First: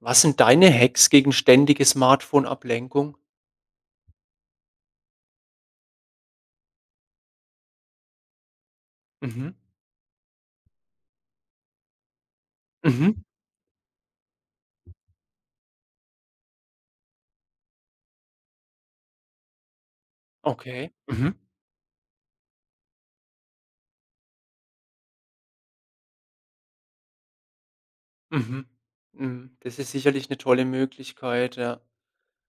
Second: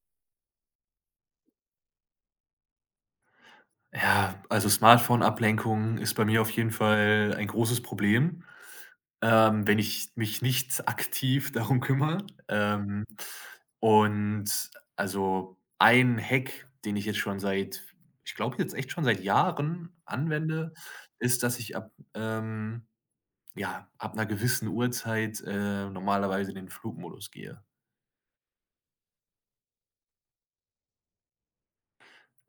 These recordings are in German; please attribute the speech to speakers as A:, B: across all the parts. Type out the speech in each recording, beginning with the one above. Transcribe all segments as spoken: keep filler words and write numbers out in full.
A: Was sind deine Hacks gegen ständige Smartphone-Ablenkung?
B: Ja, also Smartphone-Ablenkung ist bei mir auf jeden Fall ein großes Problem,
A: Mhm.
B: ähm, wenn ich mich nicht aktiv darum kümmere. Ähm,
A: Mhm.
B: und also ein Hack, den ich jetzt schon seit, ich glaube, jetzt echt schon seit Jahren anwende,
A: Okay. Mhm.
B: ist, dass ich ab, ähm, ja, ab einer gewissen Uhrzeit, äh, normalerweise in den Flugmodus gehe.
A: Mhm. Mhm. Das ist sicherlich 'ne tolle Möglichkeit, ja.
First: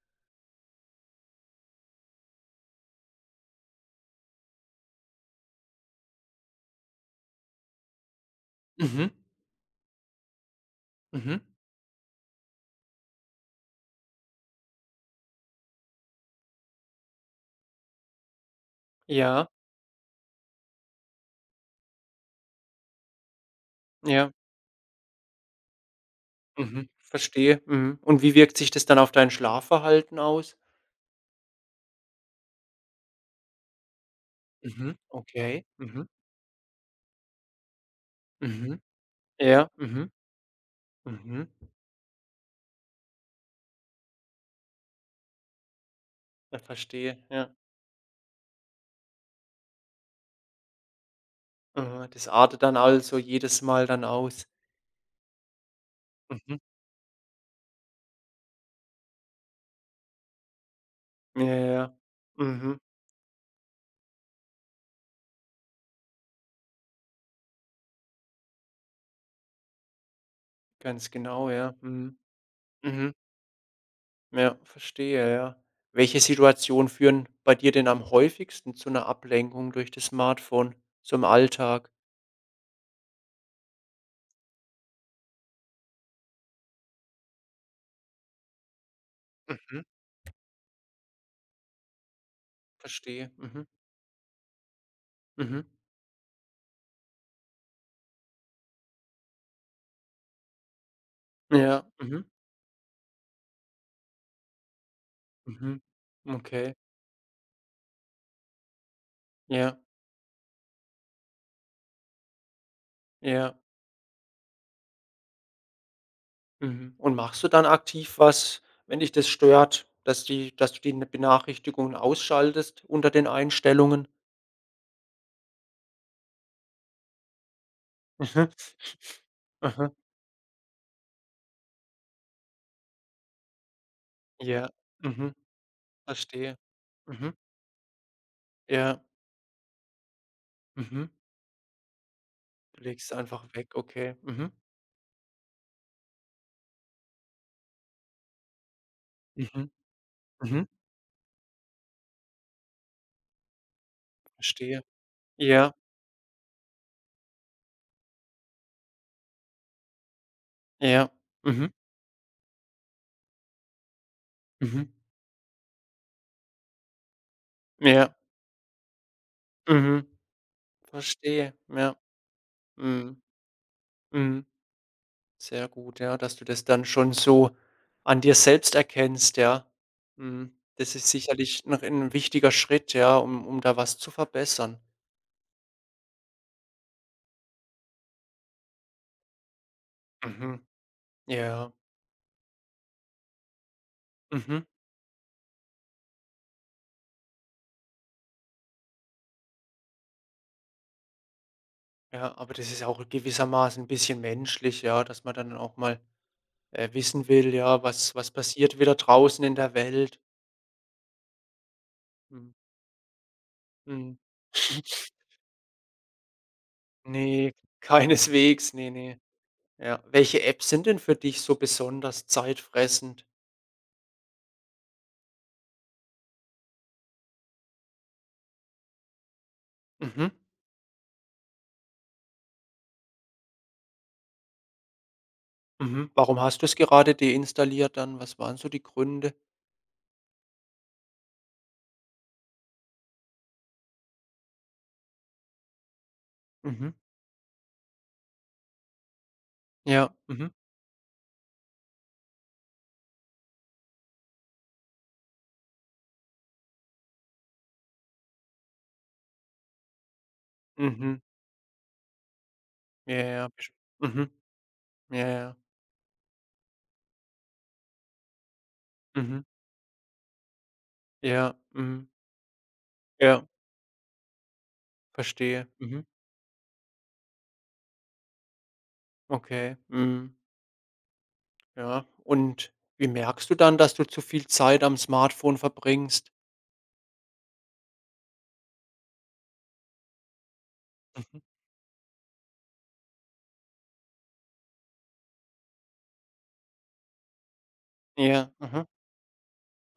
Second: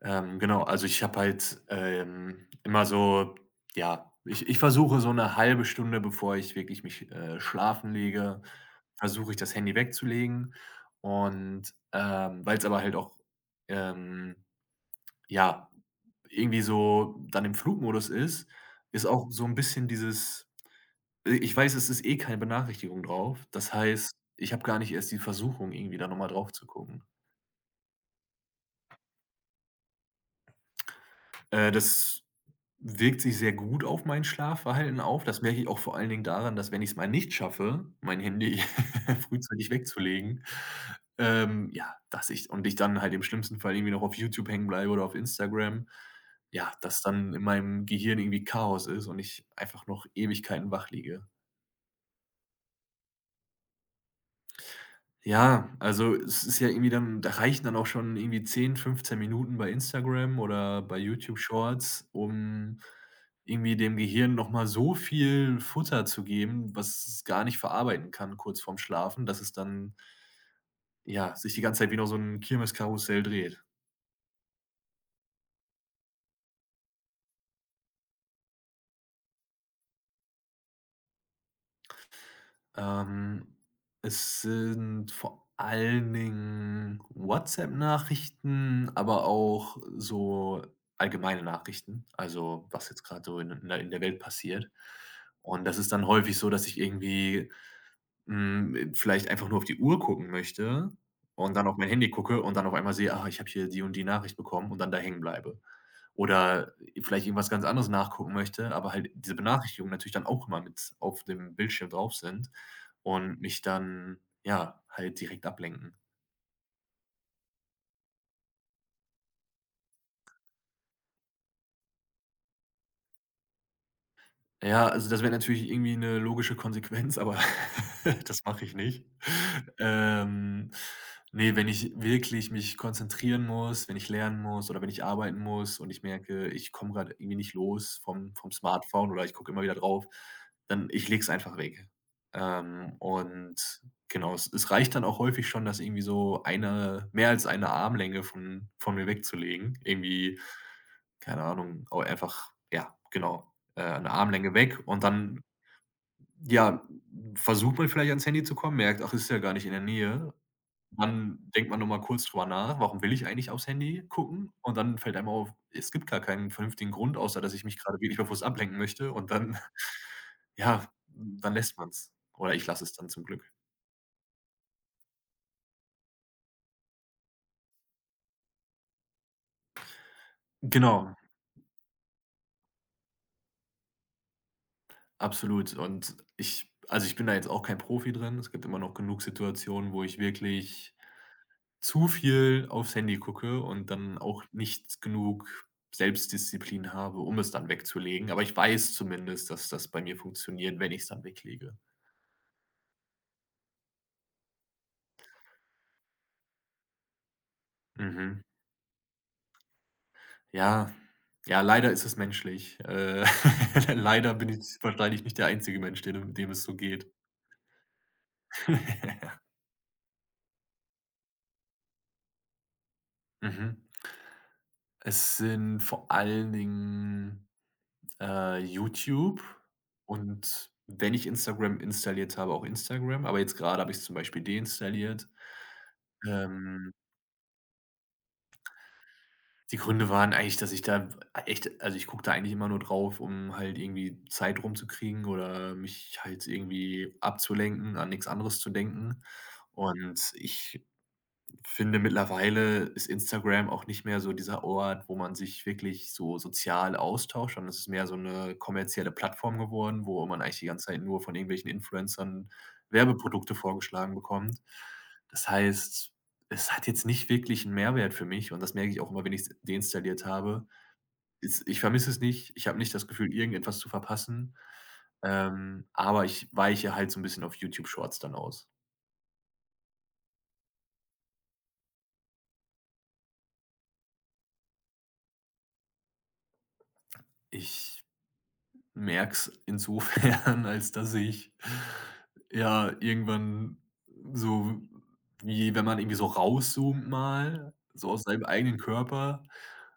B: Ähm, genau, also ich habe halt, ähm, immer so, ja, ich ich versuche, so eine halbe Stunde, bevor ich wirklich mich, äh, schlafen lege,
A: Mhm.
B: versuche ich das Handy wegzulegen
A: Mhm.
B: und, ähm, weil es aber halt auch, ähm, ja, irgendwie so dann im Flugmodus ist, ist auch so
A: Ja,
B: ein bisschen dieses äh, ich weiß, es ist eh keine Benachrichtigung drauf. Das heißt,
A: ja.
B: ich habe gar nicht erst die Versuchung, irgendwie da noch mal drauf zu
A: Mhm.
B: gucken.
A: Verstehe. Mhm. Und wie wirkt sich das dann auf dein Schlafverhalten aus?
B: Äh, das wirkt sich sehr gut auf mein
A: Mhm.
B: Schlafverhalten auf. Das merke
A: Okay.
B: ich auch vor
A: Mhm.
B: allen Dingen daran, dass, wenn ich es mal nicht schaffe, mein Handy
A: Mhm. Ja.
B: frühzeitig
A: Mhm.
B: wegzulegen,
A: Mhm.
B: ähm, ja, dass ich und ich dann halt im schlimmsten Fall irgendwie noch auf YouTube hängen bleibe oder auf Instagram,
A: Ja,
B: ja, dass
A: verstehe.
B: dann in
A: Ja.
B: meinem Gehirn irgendwie Chaos ist und ich einfach noch Ewigkeiten wach liege.
A: Mhm. Das artet dann also jedes Mal dann aus.
B: Ja, also es
A: Mhm.
B: ist ja irgendwie, dann da reichen dann auch schon irgendwie zehn, fünfzehn Minuten bei Instagram oder bei YouTube
A: Ja, ja, ja.
B: Shorts,
A: Mhm.
B: um irgendwie dem Gehirn noch mal so viel Futter zu geben, was es gar nicht verarbeiten kann kurz vorm Schlafen, dass es dann,
A: Ganz
B: ja,
A: genau,
B: sich die
A: ja.
B: ganze Zeit wie noch so
A: Mhm.
B: ein
A: Mhm.
B: Kirmeskarussell dreht.
A: Ja, verstehe, ja. Welche Situationen führen bei dir denn am häufigsten zu einer Ablenkung durch das Smartphone, so im Alltag?
B: Ähm, Es sind vor allen Dingen WhatsApp-Nachrichten, aber auch
A: Mhm.
B: so allgemeine Nachrichten, also was jetzt gerade
A: Verstehe.
B: so in
A: Mhm.
B: in der in der Welt passiert.
A: Mhm.
B: Und das ist dann häufig so, dass ich irgendwie, hm, äh, vielleicht einfach nur auf die Uhr gucken möchte und dann auf
A: Ja.
B: mein Handy
A: Mhm.
B: gucke und dann auf einmal sehe: „Ah, ich habe hier die und die Nachricht bekommen“, und dann da hängen bleibe
A: Mhm.
B: oder
A: Okay.
B: vielleicht irgendwas ganz anderes nachgucken möchte, aber halt diese
A: Ja.
B: Benachrichtigungen natürlich dann auch immer mit auf dem Bildschirm drauf sind und
A: Ja.
B: mich dann, ja, halt direkt ablenken.
A: Mhm. Und machst du dann aktiv was, wenn dich das stört, dass die dass du die Benachrichtigungen ausschaltest unter den Einstellungen?
B: Ja, also das wäre natürlich irgendwie eine logische Konsequenz, aber das
A: Mhm.
B: mache ich nicht.
A: Aha.
B: Ähm, ne, wenn ich wirklich mich konzentrieren muss, wenn ich lernen muss
A: Ja.
B: oder wenn ich
A: Mhm.
B: arbeiten muss und ich merke,
A: Verstehe.
B: ich komme gerade
A: Mhm.
B: irgendwie nicht los vom vom
A: Ja.
B: Smartphone oder ich gucke immer wieder drauf, dann
A: Mhm.
B: ich lege es einfach weg.
A: Du
B: Ähm,
A: legst es einfach weg,
B: und
A: okay.
B: genau, es
A: Mhm.
B: es reicht dann auch häufig schon, das irgendwie so eine, mehr als eine Armlänge von von mir
A: Mhm,
B: wegzulegen. Irgendwie,
A: mhm, mhm.
B: keine Ahnung, au einfach ja, genau, äh, 'ne Armlänge weg
A: Verstehe.
B: und dann,
A: Ja,
B: ja, versucht man vielleicht ans Handy zu kommen, merkt: „Ach, ist ja gar nicht in der Nähe.“
A: ja.
B: Dann
A: Mhm,
B: denkt man noch mal kurz drüber nach: „Warum will ich eigentlich aufs Handy gucken?“ Und
A: mhm.
B: dann fällt einem auf, es gibt gar keinen vernünftigen Grund, außer dass ich mich gerade
A: Ja,
B: wirklich bewusst ablenken möchte, und dann
A: mhm.
B: ja, dann
A: Verstehe,
B: lässt man
A: ja.
B: es. Oder ich lasse es dann
A: Mhm,
B: zum Glück.
A: mhm. Sehr gut, ja, dass du das dann schon so an dir selbst erkennst, ja. Mhm. Das ist
B: Genau,
A: sicherlich noch ein wichtiger Schritt, ja, um um da was zu verbessern.
B: absolut. Und ich, also, ich bin da jetzt auch kein Profi drin. Es gibt immer noch genug Situationen, wo ich
A: Mhm,
B: wirklich
A: ja.
B: zu viel aufs Handy gucke und dann auch
A: Mhm,
B: nicht genug Selbstdisziplin habe, um es dann wegzulegen. Aber ich weiß zumindest, dass das bei mir funktioniert, wenn ich es dann weglege.
A: ja, aber das ist auch gewissermaßen ein bisschen menschlich, ja, dass man dann auch mal, äh, wissen will, ja, was was
B: Mhm.
A: passiert wieder draußen in der Welt.
B: Ja. Ja, leider ist es
A: Mhm,
B: menschlich. Äh,
A: mhm.
B: leider bin ich wahrscheinlich nicht der einzige Mensch, dem dem es so geht.
A: Ne, keineswegs. Ne, ne. Ja. Welche Apps sind denn für dich so besonders zeitfressend?
B: Mhm. Es sind vor allen Dingen, äh, YouTube,
A: Mhm,
B: und wenn ich Instagram installiert habe, auch Instagram, aber jetzt gerade habe ich's zum Beispiel deinstalliert.
A: mhm. Warum hast du's
B: Ähm,
A: gerade deinstalliert dann? Was waren so die Gründe?
B: Die Gründe waren eigentlich, dass ich da echt, also, ich gucke da eigentlich immer nur drauf, um halt irgendwie Zeit rumzukriegen oder mich halt
A: Mhm.
B: irgendwie abzulenken, an nichts anderes zu denken.
A: Ja.
B: Und
A: Mhm.
B: ich finde, mittlerweile ist Instagram auch nicht mehr so dieser Ort, wo man sich wirklich so sozial austauscht, sondern es ist mehr so eine kommerzielle Plattform geworden, wo man eigentlich die ganze Zeit
A: Mhm.
B: nur von irgendwelchen Influencern
A: Ja, ja, ja.
B: Werbeprodukte
A: Verst
B: vorgeschlagen
A: mhm.
B: bekommt.
A: Ja,
B: Das
A: ja.
B: heißt, es hat jetzt nicht wirklich einen Mehrwert für mich, und das merke ich auch immer, wenn
A: Mhm.
B: ich's deinstalliert habe.
A: Ja.
B: Es, ich
A: Mhm.
B: vermisse es nicht, ich habe nicht das Gefühl,
A: Ja,
B: irgendetwas zu verpassen,
A: verstehe.
B: ähm,
A: Mhm.
B: aber ich weiche halt so ein bisschen auf YouTube Shorts dann aus.
A: Okay. Mhm. Ja. Und wie merkst du dann, dass du zu viel Zeit am Smartphone verbringst?
B: Ich merks insofern, als dass
A: Mhm.
B: ich ja irgendwann so, wie wenn man irgendwie so rauszoomt mal, so aus seinem
A: Ja.
B: eigenen
A: Mhm.
B: Körper,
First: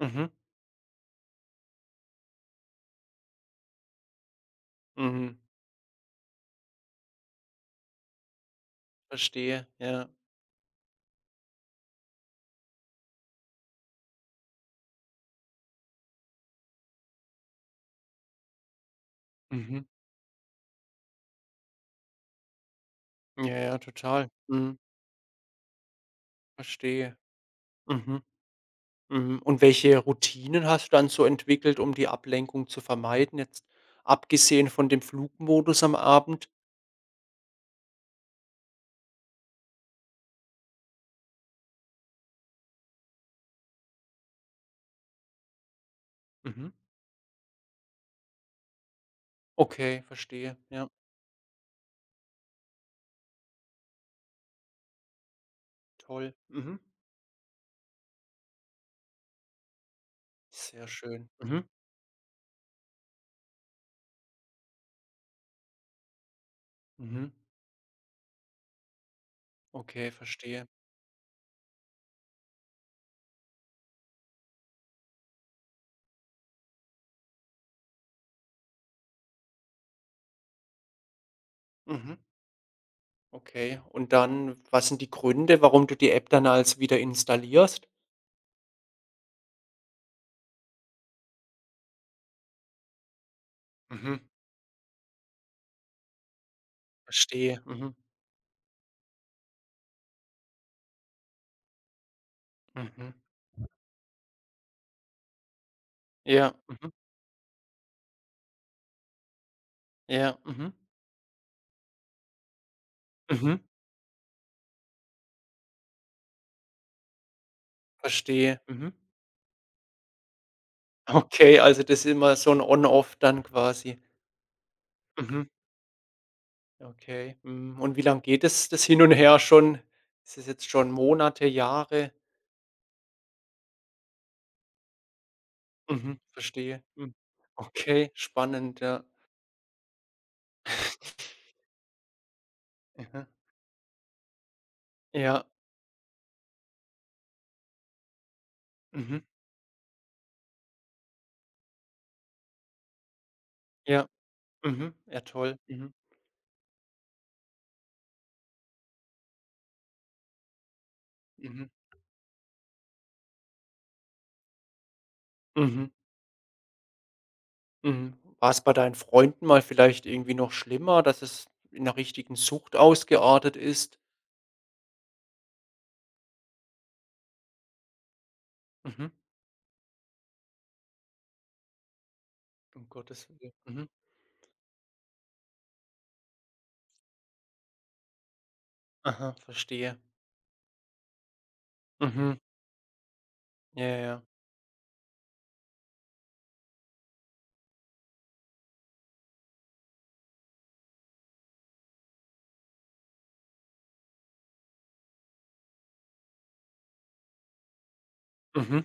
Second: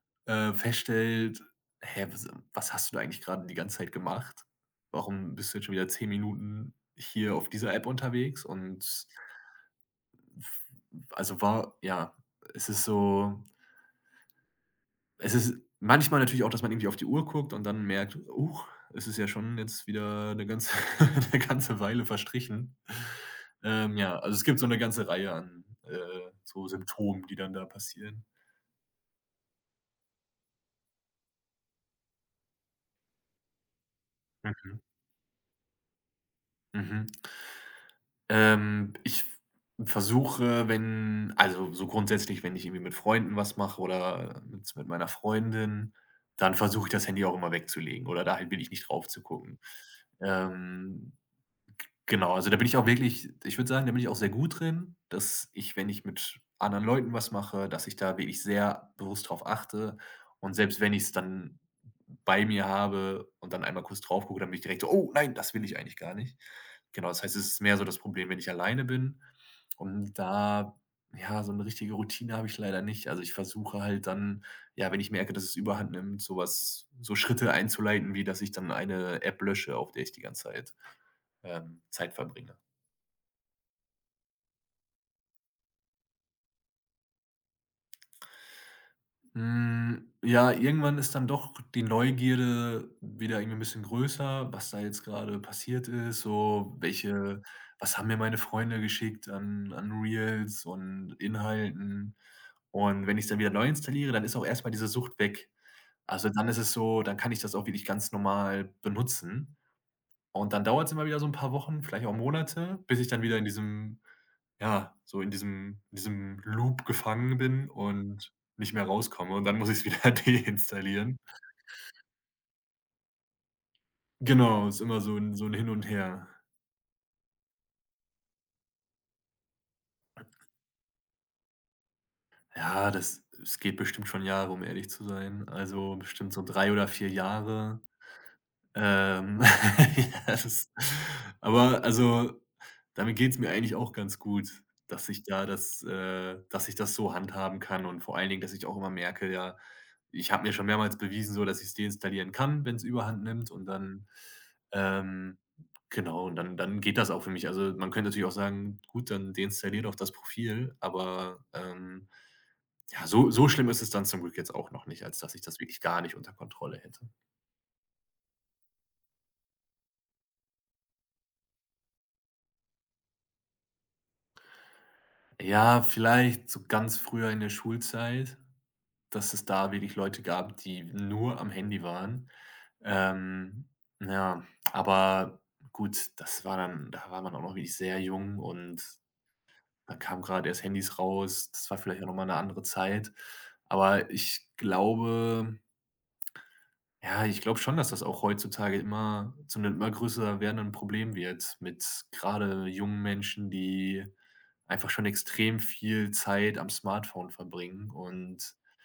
A: Mhm.
B: äh, feststellt: „Hä, was was hast du da eigentlich gerade die ganze Zeit gemacht? Warum
A: Mhm.
B: bist du jetzt schon wieder zehn Minuten hier auf dieser App unterwegs?“ Und
A: Verstehe. Ja.
B: also, war ja, es ist so. Es ist manchmal natürlich auch, dass man irgendwie auf die Uhr guckt und dann merkt: „Huch, es ist ja schon
A: Mhm.
B: jetzt wieder eine ganze eine ganze Weile verstrichen.“
A: Ja, ja,
B: Ähm, ja,
A: total.
B: also, es gibt so eine
A: Mhm.
B: ganze Reihe an, äh, so
A: Verstehe.
B: Symptomen, die dann da
A: Mhm.
B: passieren.
A: Mhm. Und welche Routinen hast du dann so entwickelt, um die Ablenkung zu vermeiden, jetzt abgesehen
B: Mhm,
A: von dem Flugmodus am Abend?
B: mhm. Ähm, ich versuche, wenn, also, so grundsätzlich, wenn ich irgendwie mit Freunden was mache oder mit mit meiner Freundin, dann
A: Mhm.
B: versuche ich das Handy auch immer wegzulegen oder da halt will ich nicht drauf zu gucken.
A: Okay, verstehe. Ja,
B: Ähm Genau, also da bin ich auch wirklich, ich würde sagen, da bin ich auch sehr gut drin, dass ich, wenn ich
A: toll.
B: mit
A: Mhm.
B: anderen Leuten was mache, dass ich da wirklich sehr bewusst drauf achte. Und selbst
A: Sehr
B: wenn ich es
A: schön.
B: dann
A: Mhm.
B: bei mir habe und dann einmal kurz drauf gucke, dann bin ich direkt so: „Oh nein, das will ich eigentlich gar nicht.“ Genau, das
A: Mhm.
B: heißt, es ist mehr so das Problem, wenn ich alleine bin.
A: Okay,
B: Und
A: verstehe.
B: da, ja, so eine richtige Routine habe ich leider nicht. Also, ich versuche halt dann, ja, wenn ich merke, dass es überhand nimmt, sowas, so Schritte einzuleiten, wie dass ich dann eine App lösche, auf der ich die ganze Zeit ähm, Zeit
A: Mhm.
B: verbringe.
A: Okay. Und dann, was sind die Gründe, warum du die App dann als wieder installierst?
B: Hm, ja, irgendwann ist dann doch die Neugierde wieder irgendwie ein bisschen
A: Mhm.
B: größer, was da jetzt gerade passiert ist, so, welche,
A: Verstehe. Mhm.
B: was haben mir meine Freunde geschickt an an Reels und Inhalten. Und
A: Mhm.
B: wenn ich's dann wieder neu installiere, dann ist auch erst mal diese Sucht weg. Also, dann
A: Ja.
B: ist es
A: Mhm.
B: so, dann kann ich das auch wirklich ganz normal benutzen.
A: Ja.
B: Und dann
A: Mhm.
B: dauert es immer wieder so ein paar Wochen, vielleicht auch Monate, bis ich dann wieder in
A: Mhm.
B: diesem, ja, so in diesem in diesem Loop gefangen bin und
A: Verstehe.
B: nicht mehr
A: Mhm.
B: rauskomme, und dann muss ich es wieder deinstallieren.
A: Okay, also das ist immer so 'n On-Off dann quasi.
B: Genau, ist immer so 'n so
A: Mhm.
B: ein Hin und Her.
A: Okay, mhm, und wie lang geht das das Hin und Her schon? Ist das jetzt schon Monate, Jahre?
B: Ja, das, es geht bestimmt schon Jahre, um ehrlich zu sein. Also,
A: Mhm.
B: bestimmt so drei
A: Verstehe.
B: oder vier
A: Mhm.
B: Jahre.
A: Okay, spannend, ja.
B: Ähm, ja, das, aber also, damit
A: Mhm.
B: geht's mir eigentlich auch ganz gut, dass ich da
A: Ja.
B: das äh, dass ich das so handhaben kann, und vor allen Dingen, dass ich auch immer
A: Mhm.
B: merke, ja, ich habe mir schon mehrmals bewiesen, so, dass ich's deinstallieren kann, wenn's überhand nimmt, und
A: Ja.
B: dann,
A: Mhm. Ja,
B: ähm
A: toll. Mhm.
B: genau, und dann, dann geht das auch für mich. Also, man könnte natürlich auch sagen: „Gut, dann deinstallier doch das Profil“, aber,
A: Mhm.
B: ähm, ja, so, so schlimm ist es dann zum Glück jetzt auch noch nicht, als dass ich das wirklich
A: Mhm.
B: gar nicht unter Kontrolle hätte.
A: Mhm. War's bei deinen Freunden mal vielleicht irgendwie noch schlimmer, dass es in 'ner richtigen Sucht ausgeartet ist?
B: Ja, vielleicht so ganz früher in der Schulzeit,
A: Mhm.
B: dass es da wirklich Leute gab, die nur am Handy waren.
A: Um Gottes Willen.
B: Ähm,
A: Mhm.
B: ja, aber gut, das war dann, da war man auch noch wirklich sehr jung, und
A: Aha,
B: da
A: verstehe.
B: kamen gerade erst Handys raus. Das war vielleicht auch noch mal 'ne
A: Mhm.
B: andere Zeit.
A: Ja, ja,
B: Aber
A: ja.
B: ich glaube, ja, ich glaube schon, dass das auch heutzutage immer zu einem immer größer werdenden Problem wird, mit gerade jungen Menschen, die einfach schon extrem viel Zeit am Smartphone verbringen. Und
A: Mhm.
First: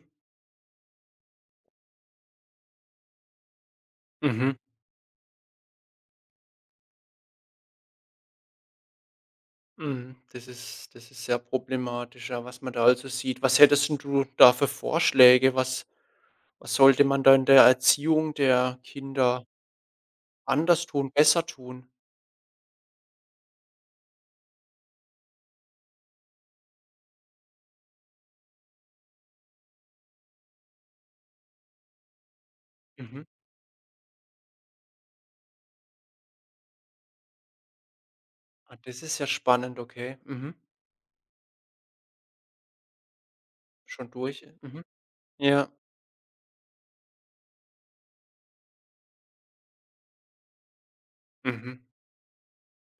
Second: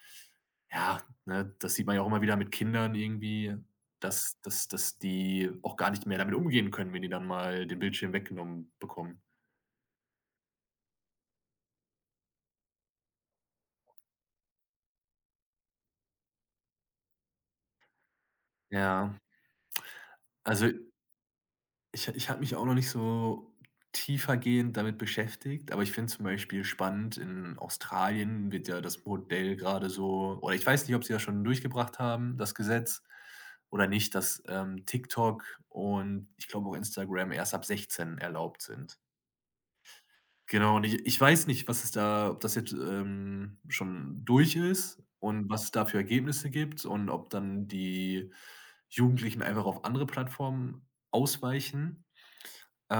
B: ja, ne, das sieht man ja auch immer wieder mit Kindern irgendwie, dass
A: Mhm,
B: dass dass die auch gar nicht mehr damit umgehen können, wenn die dann mal den Bildschirm weggenommen bekommen.
A: mhm. Das ist das ist sehr problematisch, ja, was man da also sieht. Was hättest 'n du da für Vorschläge? Was was sollte man da in der Erziehung der
B: Ja,
A: Kinder
B: also
A: anders tun, besser tun?
B: Ich ich habe mich auch noch nicht so tiefergehend damit beschäftigt, aber ich finde zum Beispiel spannend, in Australien wird ja das Modell gerade so, oder ich weiß nicht, ob sie das schon durchgebracht haben, das Gesetz
A: Mhm.
B: oder nicht, dass, ähm, TikTok und, ich glaube, auch Instagram erst ab sechzehn erlaubt
A: Ah,
B: sind.
A: das ist ja spannend, okay. Mhm.
B: Genau, und ich ich weiß nicht, was es da, ob das jetzt, ähm,
A: Schon
B: schon
A: durch.
B: durch
A: Mhm.
B: ist und was
A: Ja.
B: es da für Ergebnisse gibt und ob dann die Jugendlichen einfach auf andere Plattformen
A: Mhm.
B: ausweichen.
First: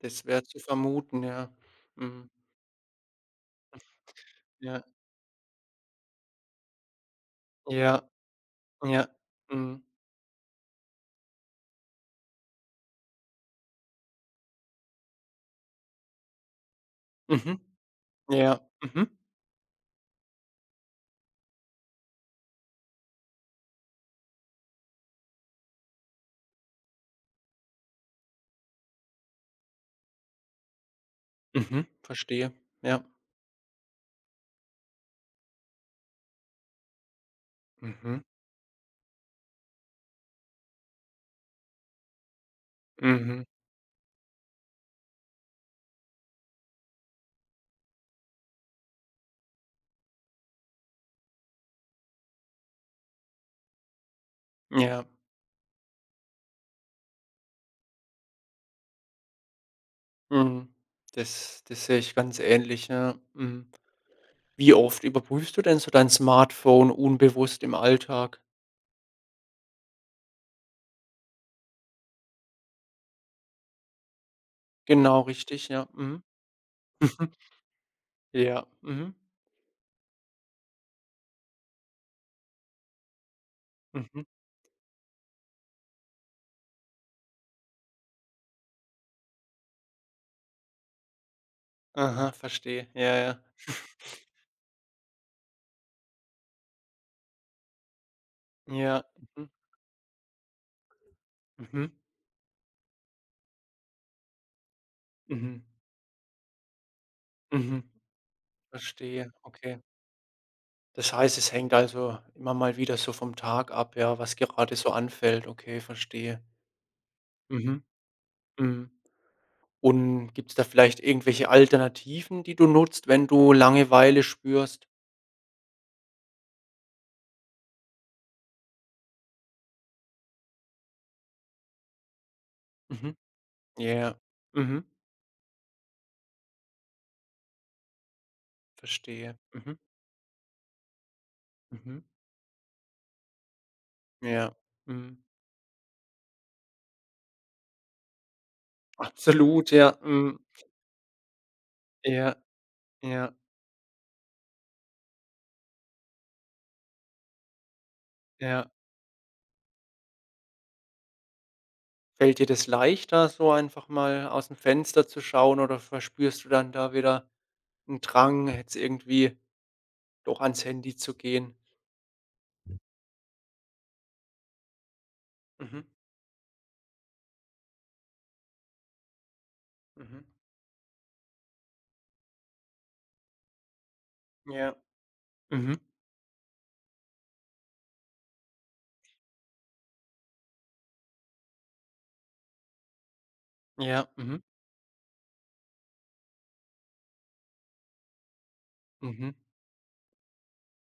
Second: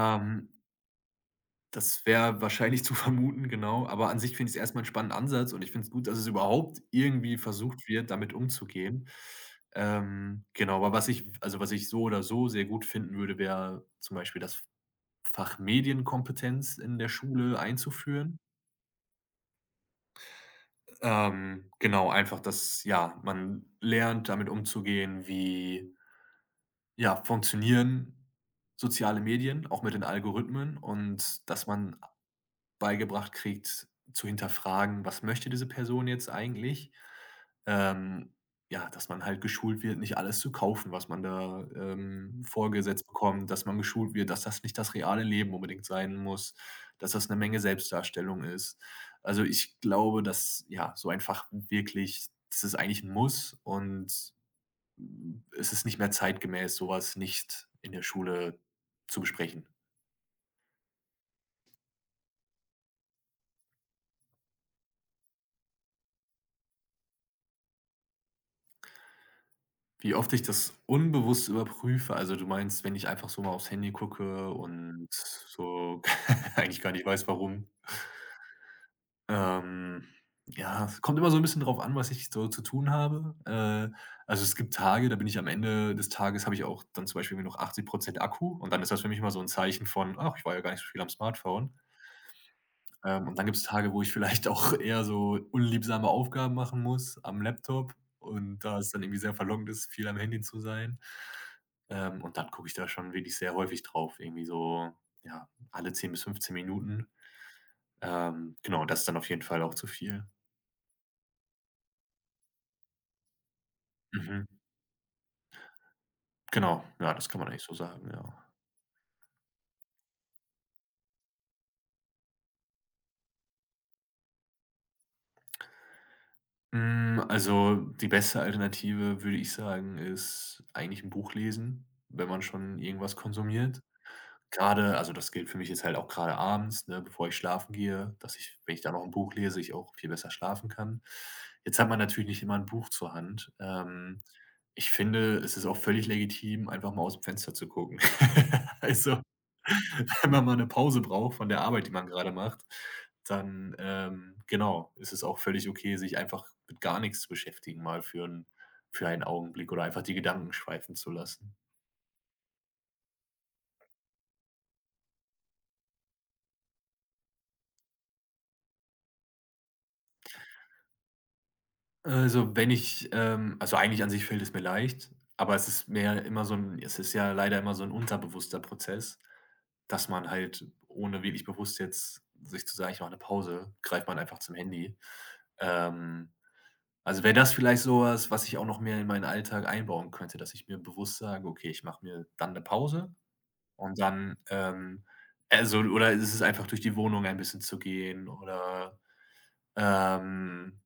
A: Das wäre zu vermuten, ja.
B: Das
A: Mhm.
B: wäre wahrscheinlich zu vermuten, genau. Aber an sich finde ich es erstmal
A: Ja,
B: einen spannenden Ansatz, und ich finde es gut, dass es überhaupt irgendwie versucht
A: ja,
B: wird, damit
A: ja.
B: umzugehen.
A: Mhm.
B: Ähm, genau, aber was ich, also, was ich so oder so sehr gut finden würde, wäre zum Beispiel das Fach Medienkompetenz in der Schule
A: Mhm.
B: einzuführen.
A: Ja. Mhm.
B: Ähm, genau, einfach, dass, ja, man lernt, damit umzugehen, wie, ja, funktionieren soziale Medien, auch mit den Algorithmen, und dass
A: Mhm.
B: man
A: Verstehe. Ja.
B: beigebracht kriegt, zu hinterfragen, was möchte diese Person jetzt eigentlich?
A: Mhm.
B: Ähm, ja, dass man halt geschult wird, nicht alles zu kaufen, was man da, ähm, vorgesetzt
A: Mhm.
B: bekommt, dass man geschult wird, dass das nicht das reale Leben unbedingt sein muss, dass das eine Menge Selbstdarstellung ist. Also, ich glaube, dass, ja, so einfach wirklich, das ist eigentlich ein Muss und
A: Ja.
B: es ist nicht mehr zeitgemäß, sowas nicht in der Schule zu besprechen.
A: Mhm. Das das sehe ich ganz ähnlich, ja. Mhm. Wie oft überprüfst du denn so dein Smartphone unbewusst im Alltag?
B: Wie oft ich das unbewusst überprüfe? Also, du meinst, wenn ich einfach so mal aufs Handy gucke und
A: Genau, richtig, ja.
B: so
A: Mhm.
B: eigentlich gar nicht weiß, warum?
A: Ja. Mhm.
B: Ähm, ja, es kommt immer so ein bisschen drauf an, was ich so zu tun habe. Äh,
A: Mhm.
B: also, es gibt Tage, da bin ich am Ende des Tages habe ich auch dann zum Beispiel irgendwie noch achtzig Akku, und dann ist das für mich immer so ein Zeichen von: „Ach, ich war ja gar nicht so viel am Smartphone.“
A: Aha, verstehe. Ja,
B: ähm, Und
A: ja.
B: dann gibt es Tage, wo ich vielleicht auch eher so unliebsame Aufgaben machen muss am Laptop und da es dann
A: Ja.
B: irgendwie sehr
A: Mhm.
B: verlockend ist, viel am Handy zu sein.
A: Mhm.
B: Ähm, und dann gucke ich da schon wirklich sehr häufig drauf, irgendwie so, ja,
A: Mhm.
B: alle zehn bis fünfzehn Minuten.
A: Mhm.
B: Ähm, genau, das ist dann auf
A: Verstehe,
B: jeden Fall auch
A: okay.
B: zu viel.
A: Das heißt, es hängt also immer mal wieder so vom Tag ab, ja, was
B: Mhm.
A: gerade so anfällt. Okay, verstehe.
B: Genau, ja, das kann man eigentlich so
A: Mhm.
B: sagen, ja.
A: Mhm. Und gibt's da vielleicht irgendwelche Alternativen, die du nutzt, wenn du Langeweile spürst?
B: Hm, also, die beste Alternative, würde ich sagen, ist eigentlich ein Buch lesen, wenn man schon irgendwas
A: Mhm.
B: konsumiert.
A: Ja. Mhm.
B: Gerade, also, das gilt für mich jetzt halt auch gerade abends, ne, bevor ich schlafen gehe, dass ich, wenn ich da noch ein Buch
A: Verstehe.
B: lese, ich
A: Mhm.
B: auch viel besser schlafen kann. Jetzt hat man
A: Mhm.
B: natürlich nicht immer ein Buch zur Hand. Ähm,
A: Ja.
B: ich
A: Mhm.
B: finde, es ist auch völlig legitim, einfach mal aus dem Fenster zu gucken. Also,
A: Absolut, ja.
B: wenn
A: Mhm.
B: man mal eine Pause braucht von der Arbeit, die man gerade
A: Ja,
B: macht,
A: ja,
B: dann, ähm, genau, ist es auch völlig okay, sich einfach mit gar nichts zu beschäftigen, mal für 'n
A: ja.
B: für einen Augenblick oder einfach die Gedanken schweifen zu lassen.
A: Fällt dir das leichter, so einfach mal aus'm Fenster zu schauen oder verspürst du dann da wieder 'n Drang, jetzt irgendwie doch ans Handy zu gehen?
B: Also, wenn ich, ähm also, eigentlich an sich fällt es mir leicht, aber es
A: Mhm.
B: ist mehr immer so ein es ist ja, leider immer so ein unterbewusster Prozess, dass
A: Mhm.
B: man halt, ohne wirklich bewusst jetzt sich zu sagen: „Ich mache eine Pause“, greift man einfach zum
A: Ja.
B: Handy.
A: Mhm.
B: Ähm Also, wäre das vielleicht so was, was ich auch noch mehr in meinen Alltag einbauen könnte, dass ich mir bewusst sage: „Okay, ich mache mir dann eine Pause und
A: Ja.
B: dann,
A: Mhm.
B: ähm“ also, oder ist es, ist einfach durch die Wohnung ein bisschen zu gehen oder,
A: Mhm.
B: ähm,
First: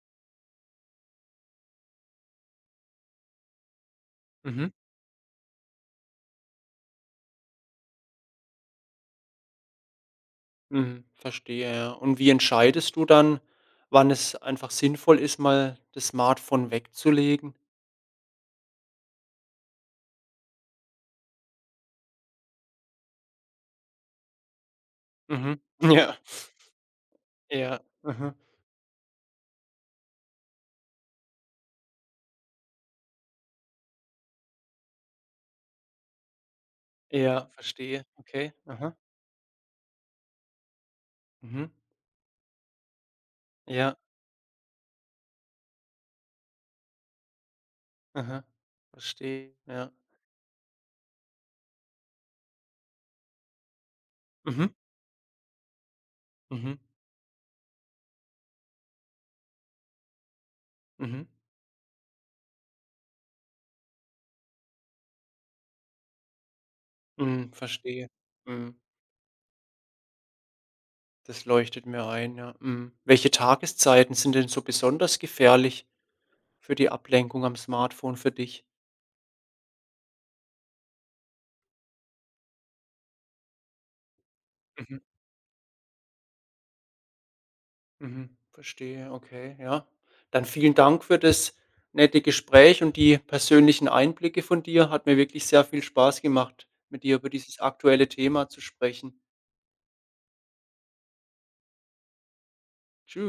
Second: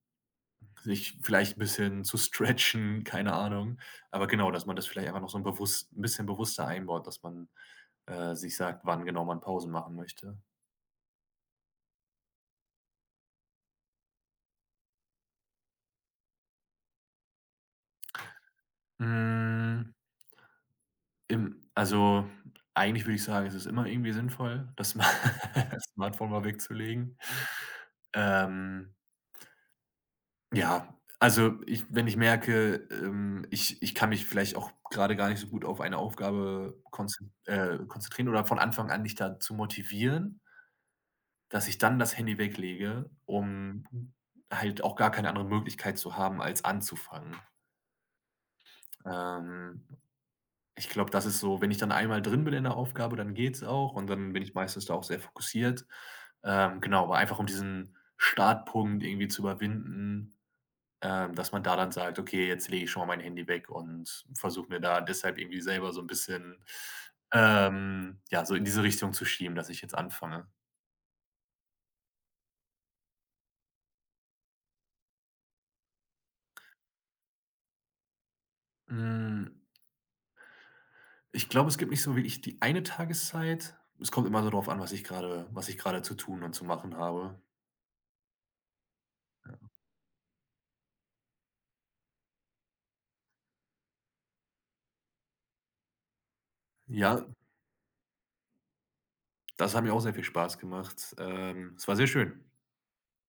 B: sich vielleicht ein bisschen zu stretchen, keine Ahnung. Aber genau, dass
A: Mhm.
B: man das vielleicht einfach noch so ein bewusst 'n bisschen bewusster einbaut, dass man, äh, sich sagt, wann genau man Pausen machen möchte.
A: Mhm. Verstehe, ja. Und wie entscheidest du dann, wann es einfach sinnvoll ist, mal das Smartphone wegzulegen?
B: Hm. Ähm, also, eigentlich würde ich sagen, es ist immer irgendwie sinnvoll, das Sma
A: Mhm.
B: das
A: Ja.
B: Smartphone mal wegzulegen.
A: Ja. Mhm.
B: Ähm, ja, also, ich wenn ich merke, ähm, ich ich kann mich vielleicht auch gerade gar nicht so gut auf eine Aufgabe konzen
A: Ja,
B: äh,
A: verstehe.
B: konzentrieren oder
A: Okay.
B: von Anfang
A: Aha.
B: an nicht dazu motivieren, dass
A: Mhm.
B: ich dann das Handy weglege, um
A: Ja.
B: halt auch gar keine andere Möglichkeit zu haben, als anzufangen.
A: Aha. Verstehe,
B: Ähm
A: ja.
B: Ich glaube, das ist so, wenn ich dann einmal drin bin in der Aufgabe, dann geht's auch und dann bin ich
A: Mhm.
B: meistens da auch sehr fokussiert.
A: Mhm.
B: Ähm, genau, aber einfach um diesen Startpunkt irgendwie zu überwinden,
A: Mhm.
B: ähm, dass man da dann sagt: „Okay, jetzt lege ich schon mal mein Handy weg“, und versuche mir da deshalb irgendwie selber so ein bisschen,
A: Mhm, verstehe.
B: ähm, ja, so in
A: Mhm.
B: diese Richtung zu schieben, dass ich jetzt anfange.
A: Das leuchtet mir ein, ja. Mhm. Welche Tageszeiten sind denn so besonders gefährlich für die Ablenkung am Smartphone für dich?
B: Hm, ich glaube, es gibt nicht so wirklich die eine Tageszeit. Es kommt immer so drauf an, was
A: Mhm.
B: ich gerade, was ich gerade zu tun und zu machen habe.
A: Mhm. Verstehe, okay, ja. Dann vielen Dank für das nette Gespräch und die persönlichen Einblicke von dir. Hat mir wirklich sehr viel Spaß gemacht, mit dir
B: Ja,
A: über dieses aktuelle Thema zu sprechen.
B: das hat mir auch sehr viel Spaß gemacht. Ähm, es war sehr schön.
A: Tschüss.